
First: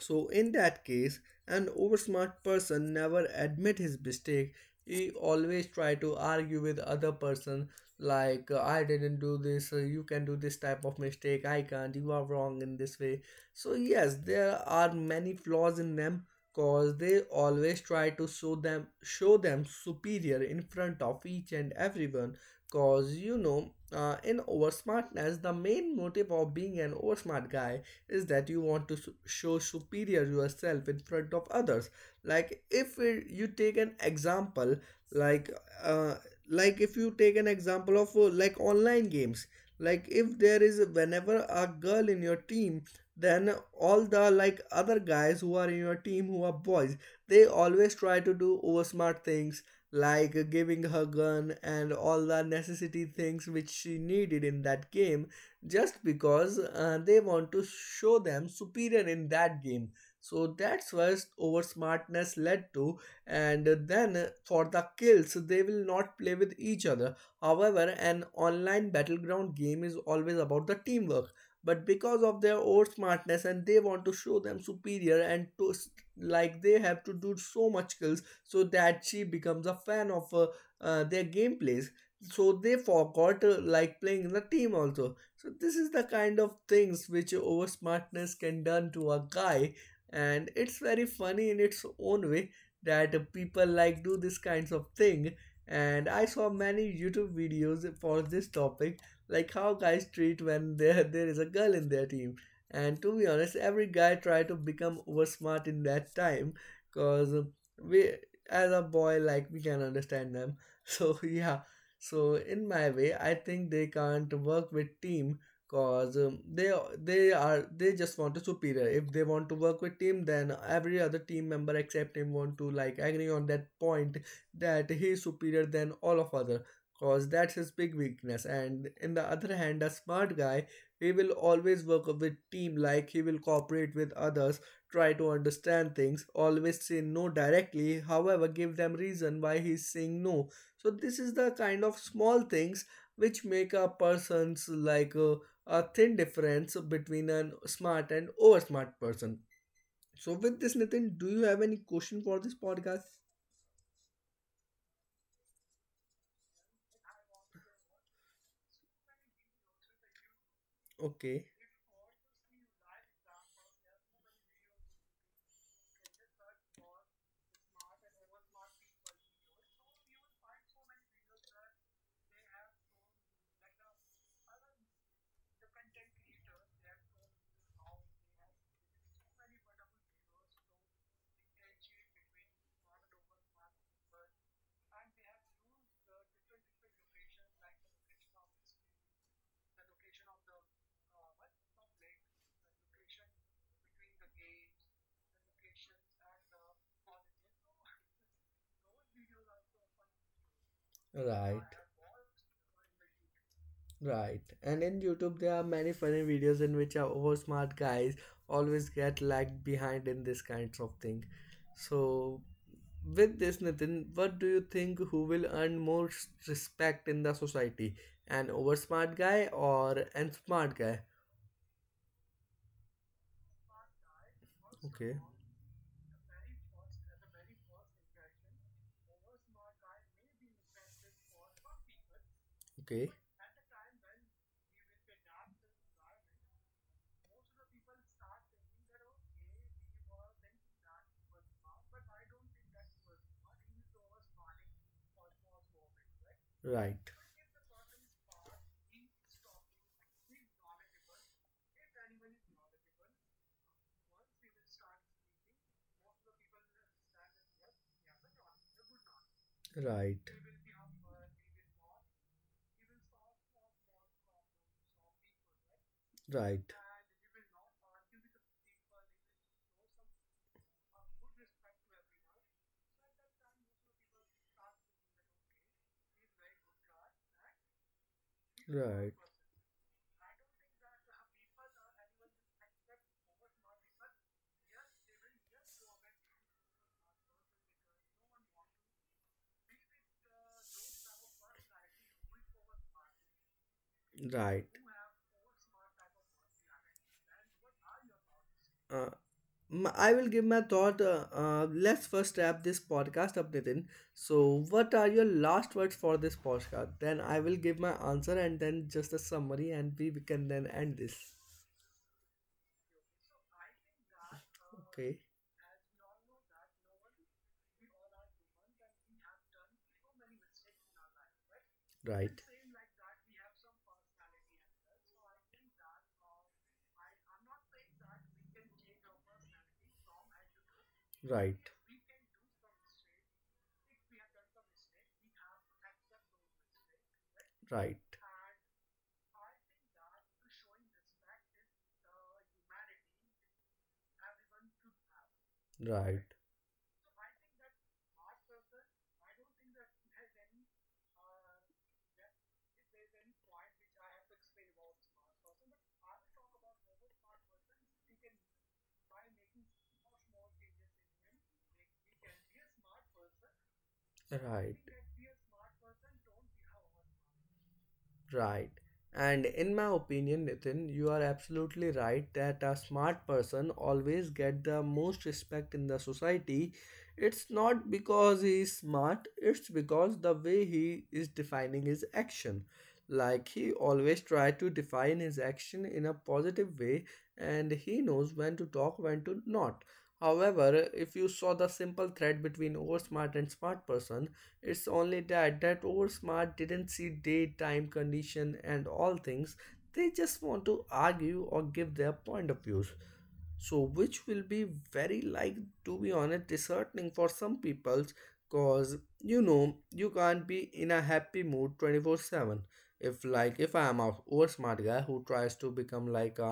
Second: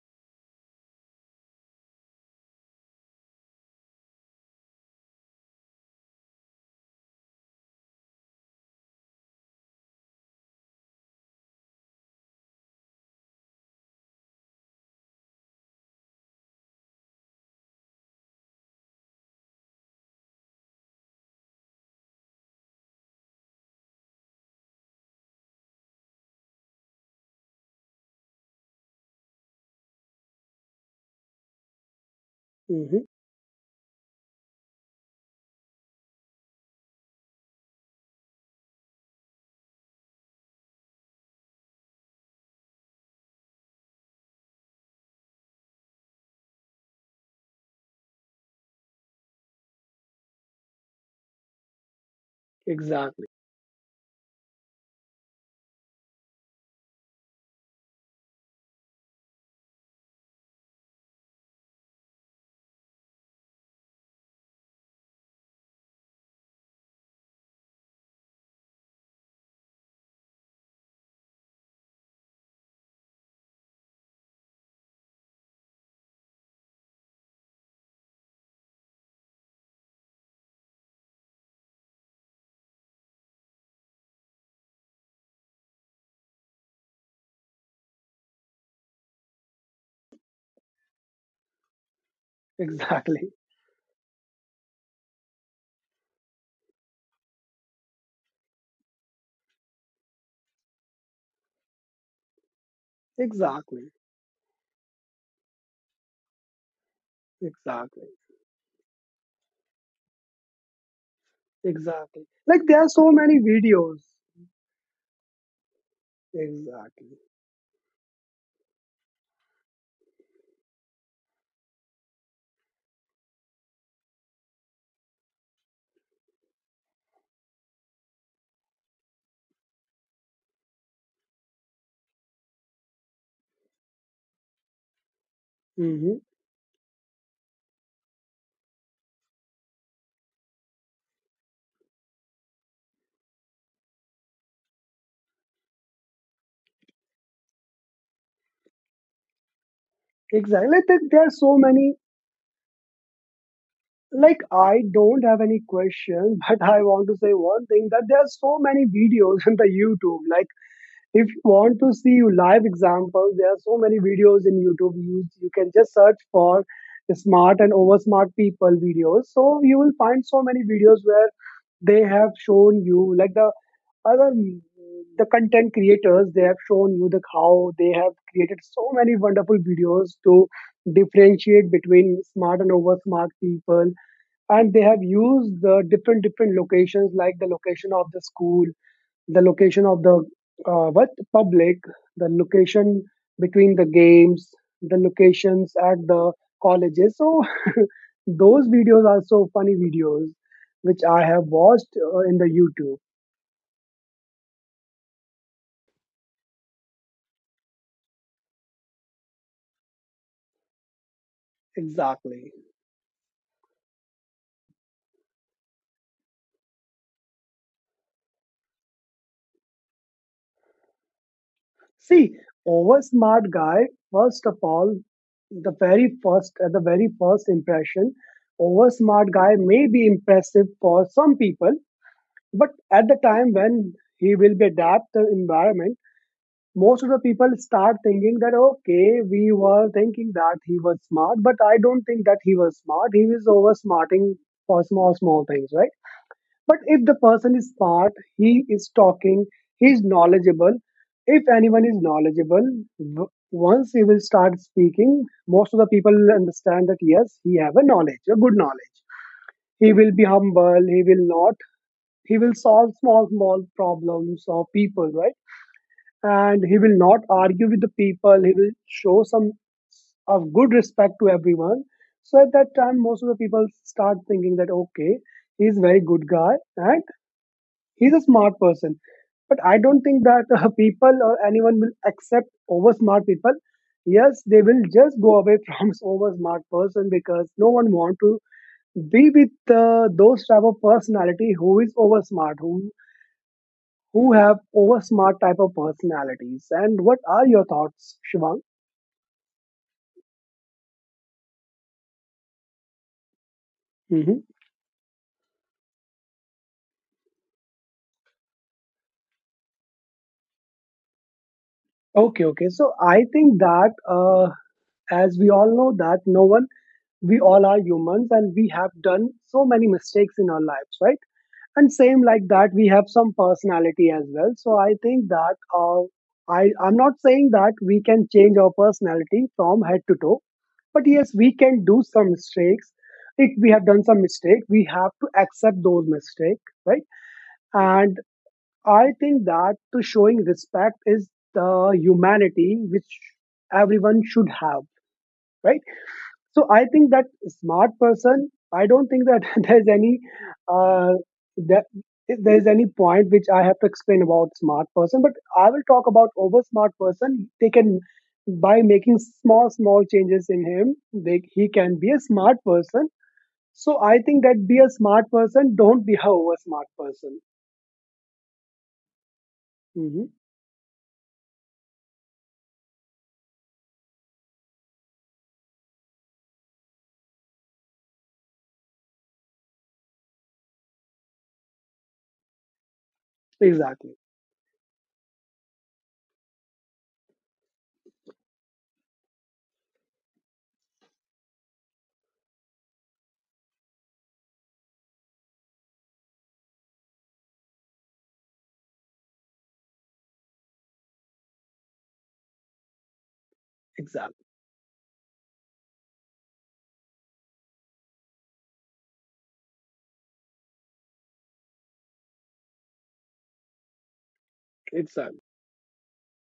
Speaker 1: So in that case, an oversmart person never admit his mistake. He always try to argue with other person like I didn't do this, you can do this type of mistake, I can't, you are wrong in this way. So yes, there are many flaws in them cause they always try to show them superior in front of each and everyone cause you know, in oversmartness the main motive of being an oversmart guy is that you want to show superior yourself in front of others like if
Speaker 2: Hmm.
Speaker 1: you take an example like uh, like if you take an example of like online games like if there is whenever a girl in your team, then all the like other guys who are in your team who are boys, they always try to do oversmart things like giving her gun and all the necessity
Speaker 2: Exactly,
Speaker 1: things which she needed in that game just because they want to show them superior in that game. So that's what over smartness led to, and then for the kills, they will not play with each other. However, an online battleground game is always about the teamwork. But because of their over smartness and they want to show them superior and to like they have to do so much kills so that she becomes a fan of their gameplays. So they forgot like playing in the team also, so this is the kind of things which over smartness can done to a guy, and it's very funny in its own way,
Speaker 2: *laughs*
Speaker 1: that
Speaker 2: exactly,
Speaker 1: people like do this kinds of thing. And I saw many YouTube videos for this topic, like how guys treat when there is a girl in their team. And to be honest, every
Speaker 2: exactly,
Speaker 1: guy try to become over smart in that time, cause
Speaker 2: exactly.
Speaker 1: we as a boy like we can understand them. *laughs* So yeah,
Speaker 2: Exactly.
Speaker 1: so
Speaker 2: Like
Speaker 1: in
Speaker 2: there are
Speaker 1: my
Speaker 2: so
Speaker 1: way, I
Speaker 2: many
Speaker 1: think they
Speaker 2: videos.
Speaker 1: can't work with team cause
Speaker 2: Exactly.
Speaker 1: they are they just want a superior. If they want to work with team, then every other team member except him want to like agree on that point that he is superior than all of other. Cause that's his big weakness. And in the other hand, a smart guy, he will always work with team. Like he will cooperate with others, try to understand
Speaker 2: Hmm.
Speaker 1: things, always say no directly. However, give them reason why he's saying no, so this is the kind of small things which make a person's like a thin difference between a smart and over smart person. So with
Speaker 2: Exactly.
Speaker 1: this,
Speaker 2: Like there
Speaker 1: Nitin,
Speaker 2: there
Speaker 1: do
Speaker 2: are
Speaker 1: you
Speaker 2: so
Speaker 1: have any
Speaker 2: many.
Speaker 1: question for this podcast?
Speaker 2: Like I don't have any question, *laughs* but I want to say one thing, that there are so many videos *laughs* on the YouTube. Like if you
Speaker 1: Okay,
Speaker 2: want to see live examples, there are so many videos in YouTube. You can just search for smart and over smart people videos. So you will find so many videos where they have shown you, like, other the content creators, they have shown you the how they have created so many wonderful videos to differentiate between smart and over smart people, and they have used the different different locations, like the location of the school, the location of the what public, the location between the games, the locations at the colleges, so *laughs* those videos are so funny videos which I have
Speaker 1: right.
Speaker 2: watched in the YouTube.
Speaker 1: Right. And in YouTube, there are many funny videos in which our over smart guys always get lagged behind in this kinds of thing. So
Speaker 2: Exactly.
Speaker 1: with this Nitin, what do you think, who will earn more respect in the society? An over smart guy or an smart guy?
Speaker 2: See, over smart guy, first of all,
Speaker 1: Okay.
Speaker 2: the very first at the very first impression, over smart guy may be impressive for some people, but
Speaker 1: Okay.
Speaker 2: at the time when he will be adapt the environment, most of the people start thinking that okay, we were thinking that he was smart, but I don't think that he was smart. He was over smarting for small small things, right? But if
Speaker 1: Right.
Speaker 2: the person is smart, he is talking, he is knowledgeable. If anyone is knowledgeable, once he will start speaking, most of the people will understand that yes, he have a knowledge, a good knowledge. He will
Speaker 1: Right.
Speaker 2: be humble. He will not. He will solve small small problems of people, right? And
Speaker 1: Right.
Speaker 2: he will not argue with the people. He will show some of good respect to everyone. So at that time, most of the people start thinking that okay, he's a very good guy, and he's a smart person,
Speaker 1: Right.
Speaker 2: but I don't think that people or anyone will accept over smart people. Yes, they will just go away from *laughs* over smart person, because no one want to be with those type of personality who is over smart, who have
Speaker 1: Right.
Speaker 2: over smart type of personalities. And what are your thoughts, Shivang?
Speaker 1: Uh, I will give my thought. Let's first wrap this podcast up, Nitin.
Speaker 2: Hmm.
Speaker 1: So, what are your last words for this podcast? Then I will give my answer and then just a summary, and we can then end this.
Speaker 2: Okay, okay. So I think that
Speaker 1: Okay,
Speaker 2: as we all know that no one, we all are humans, and we have done so many mistakes in our lives, right? And same like
Speaker 1: right.
Speaker 2: that, we have some personality as well, so I think that uh, I'm not saying that we can change our personality from head to toe, but yes, we
Speaker 1: Right,
Speaker 2: can do some mistakes. If we have done some mistake, we have to accept those mistakes, right?
Speaker 1: right,
Speaker 2: And I think that to showing respect is the humanity which everyone should have, right?
Speaker 1: right.
Speaker 2: So I think that smart person, I don't think that *laughs* there's any uh, that there's any point which I have to explain about smart person. But I will talk about over smart person. They can by making small small changes in him, he can be a smart person. So I think that be
Speaker 1: Right.
Speaker 2: a smart person. Don't be a over smart person.
Speaker 1: Right. And in my
Speaker 2: Hmm.
Speaker 1: opinion, Nitin, you are absolutely right that a smart person always get the most respect in the society. It's not because he is smart, it's because the way he is defining his action. Like he
Speaker 2: Exactly.
Speaker 1: always try to define his action in a positive way, and he knows when to talk, when to not. However, if you saw the simple thread between oversmart and smart person, it's only that that oversmart didn't see daytime condition and all things. They just want to argue or give their point of views so which will
Speaker 2: Exactly.
Speaker 1: be very like, to be honest, disheartening for some people cause you know you can't be in a happy mood 24/7. If like if I am a over smart guy who
Speaker 2: Exactly.
Speaker 1: tries to become like a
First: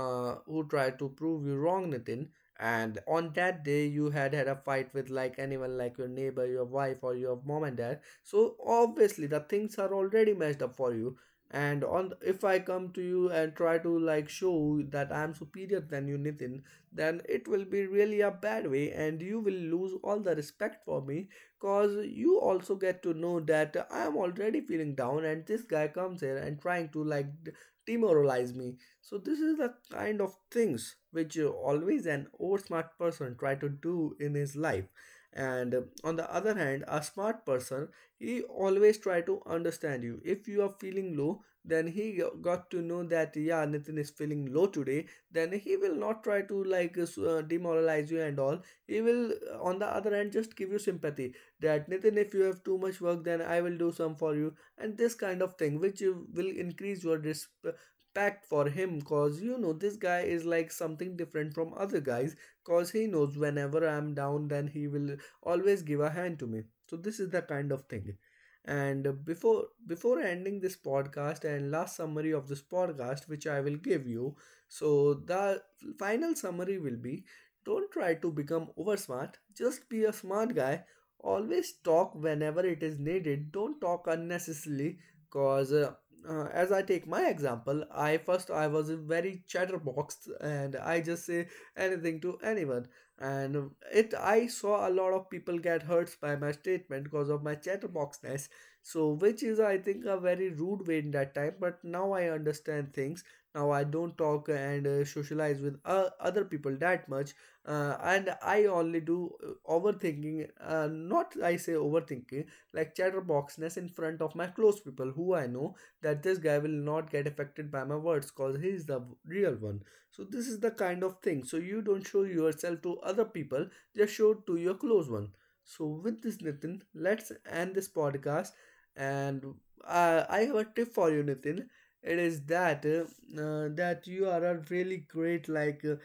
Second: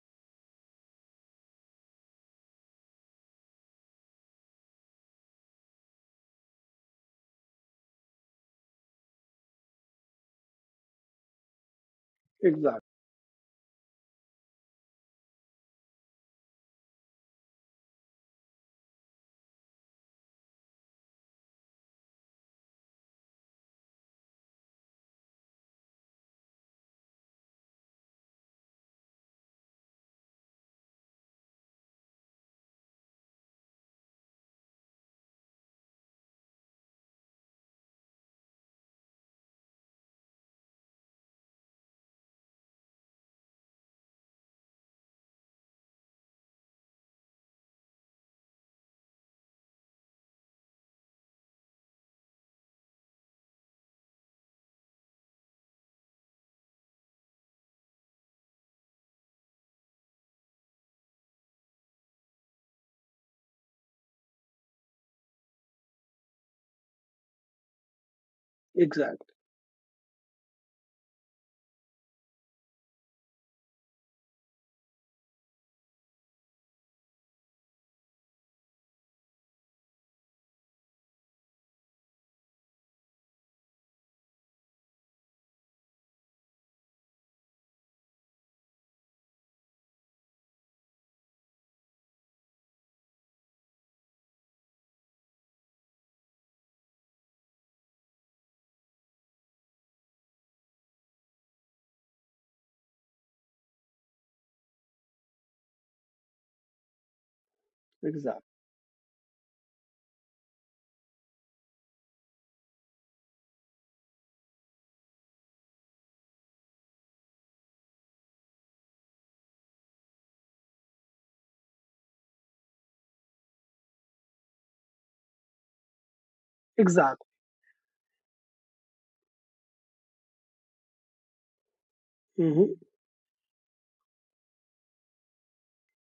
Speaker 1: who try to prove you wrong, Nitin, and on that day you had a fight with like anyone like your neighbor, your wife or your mom and dad, so obviously the things are already messed up for you, and on if I
Speaker 2: Exactly.
Speaker 1: come to you and try to like show that I'm superior than you, Nitin, then it will be really a bad way and you will lose all the respect for me cause you also get to know that I'm already feeling down and this guy comes here and trying to demoralize me. So this is the kind of things which always an oversmart person try to do in his life, and on the other hand, a smart person, he always try to understand you if you are feeling low, then he got to know that yeah, Nitin is feeling low today, then he will not try to demoralize you and all. He will on the other hand just give you sympathy, that Nitin, if you have too much work, then I will do some for you, and this kind of thing which you will increase your respect for him cause you know this guy is like something different from other guys cause he knows whenever I'm down then he will always give a hand to me. So this is the kind of thing, and
Speaker 2: Exactly.
Speaker 1: before ending this podcast and last summary of this podcast, which I will give you, so the final summary will be: don't try to become over smart. Just be a smart guy. Always talk whenever it is needed. Don't talk unnecessarily, cause. As I take my example, I first I was a very chatterbox and I just say anything to anyone, and it I saw a lot of people get hurt by my statement because of my chatterboxness, so which is I think a very rude way in that time but now I understand things. Now I don't talk and socialize with other people that much, and
Speaker 2: Exactly.
Speaker 1: I only do overthinking, not I say overthinking, like chatterboxness in front of my close people who I know that this guy will not get affected by my words cause he is the real one. So this is the kind of thing, so you don't show yourself to other people, just show to your close one. So with this Nitin,
Speaker 2: Exactly.
Speaker 1: let's end this podcast, and I have a tip for you, Nitin. It is
Speaker 2: Hmm.
Speaker 1: that that you are a really great, like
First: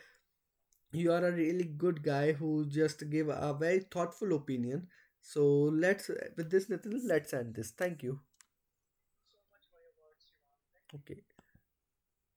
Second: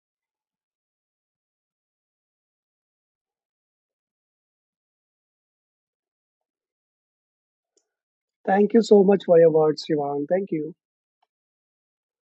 Speaker 1: you are a really good guy who just gave a very thoughtful opinion. So let's with this, Nitin. Let's end this. Thank you.
Speaker 2: Thank you so much for your words, Shivan. Thank you.
Speaker 1: Okay.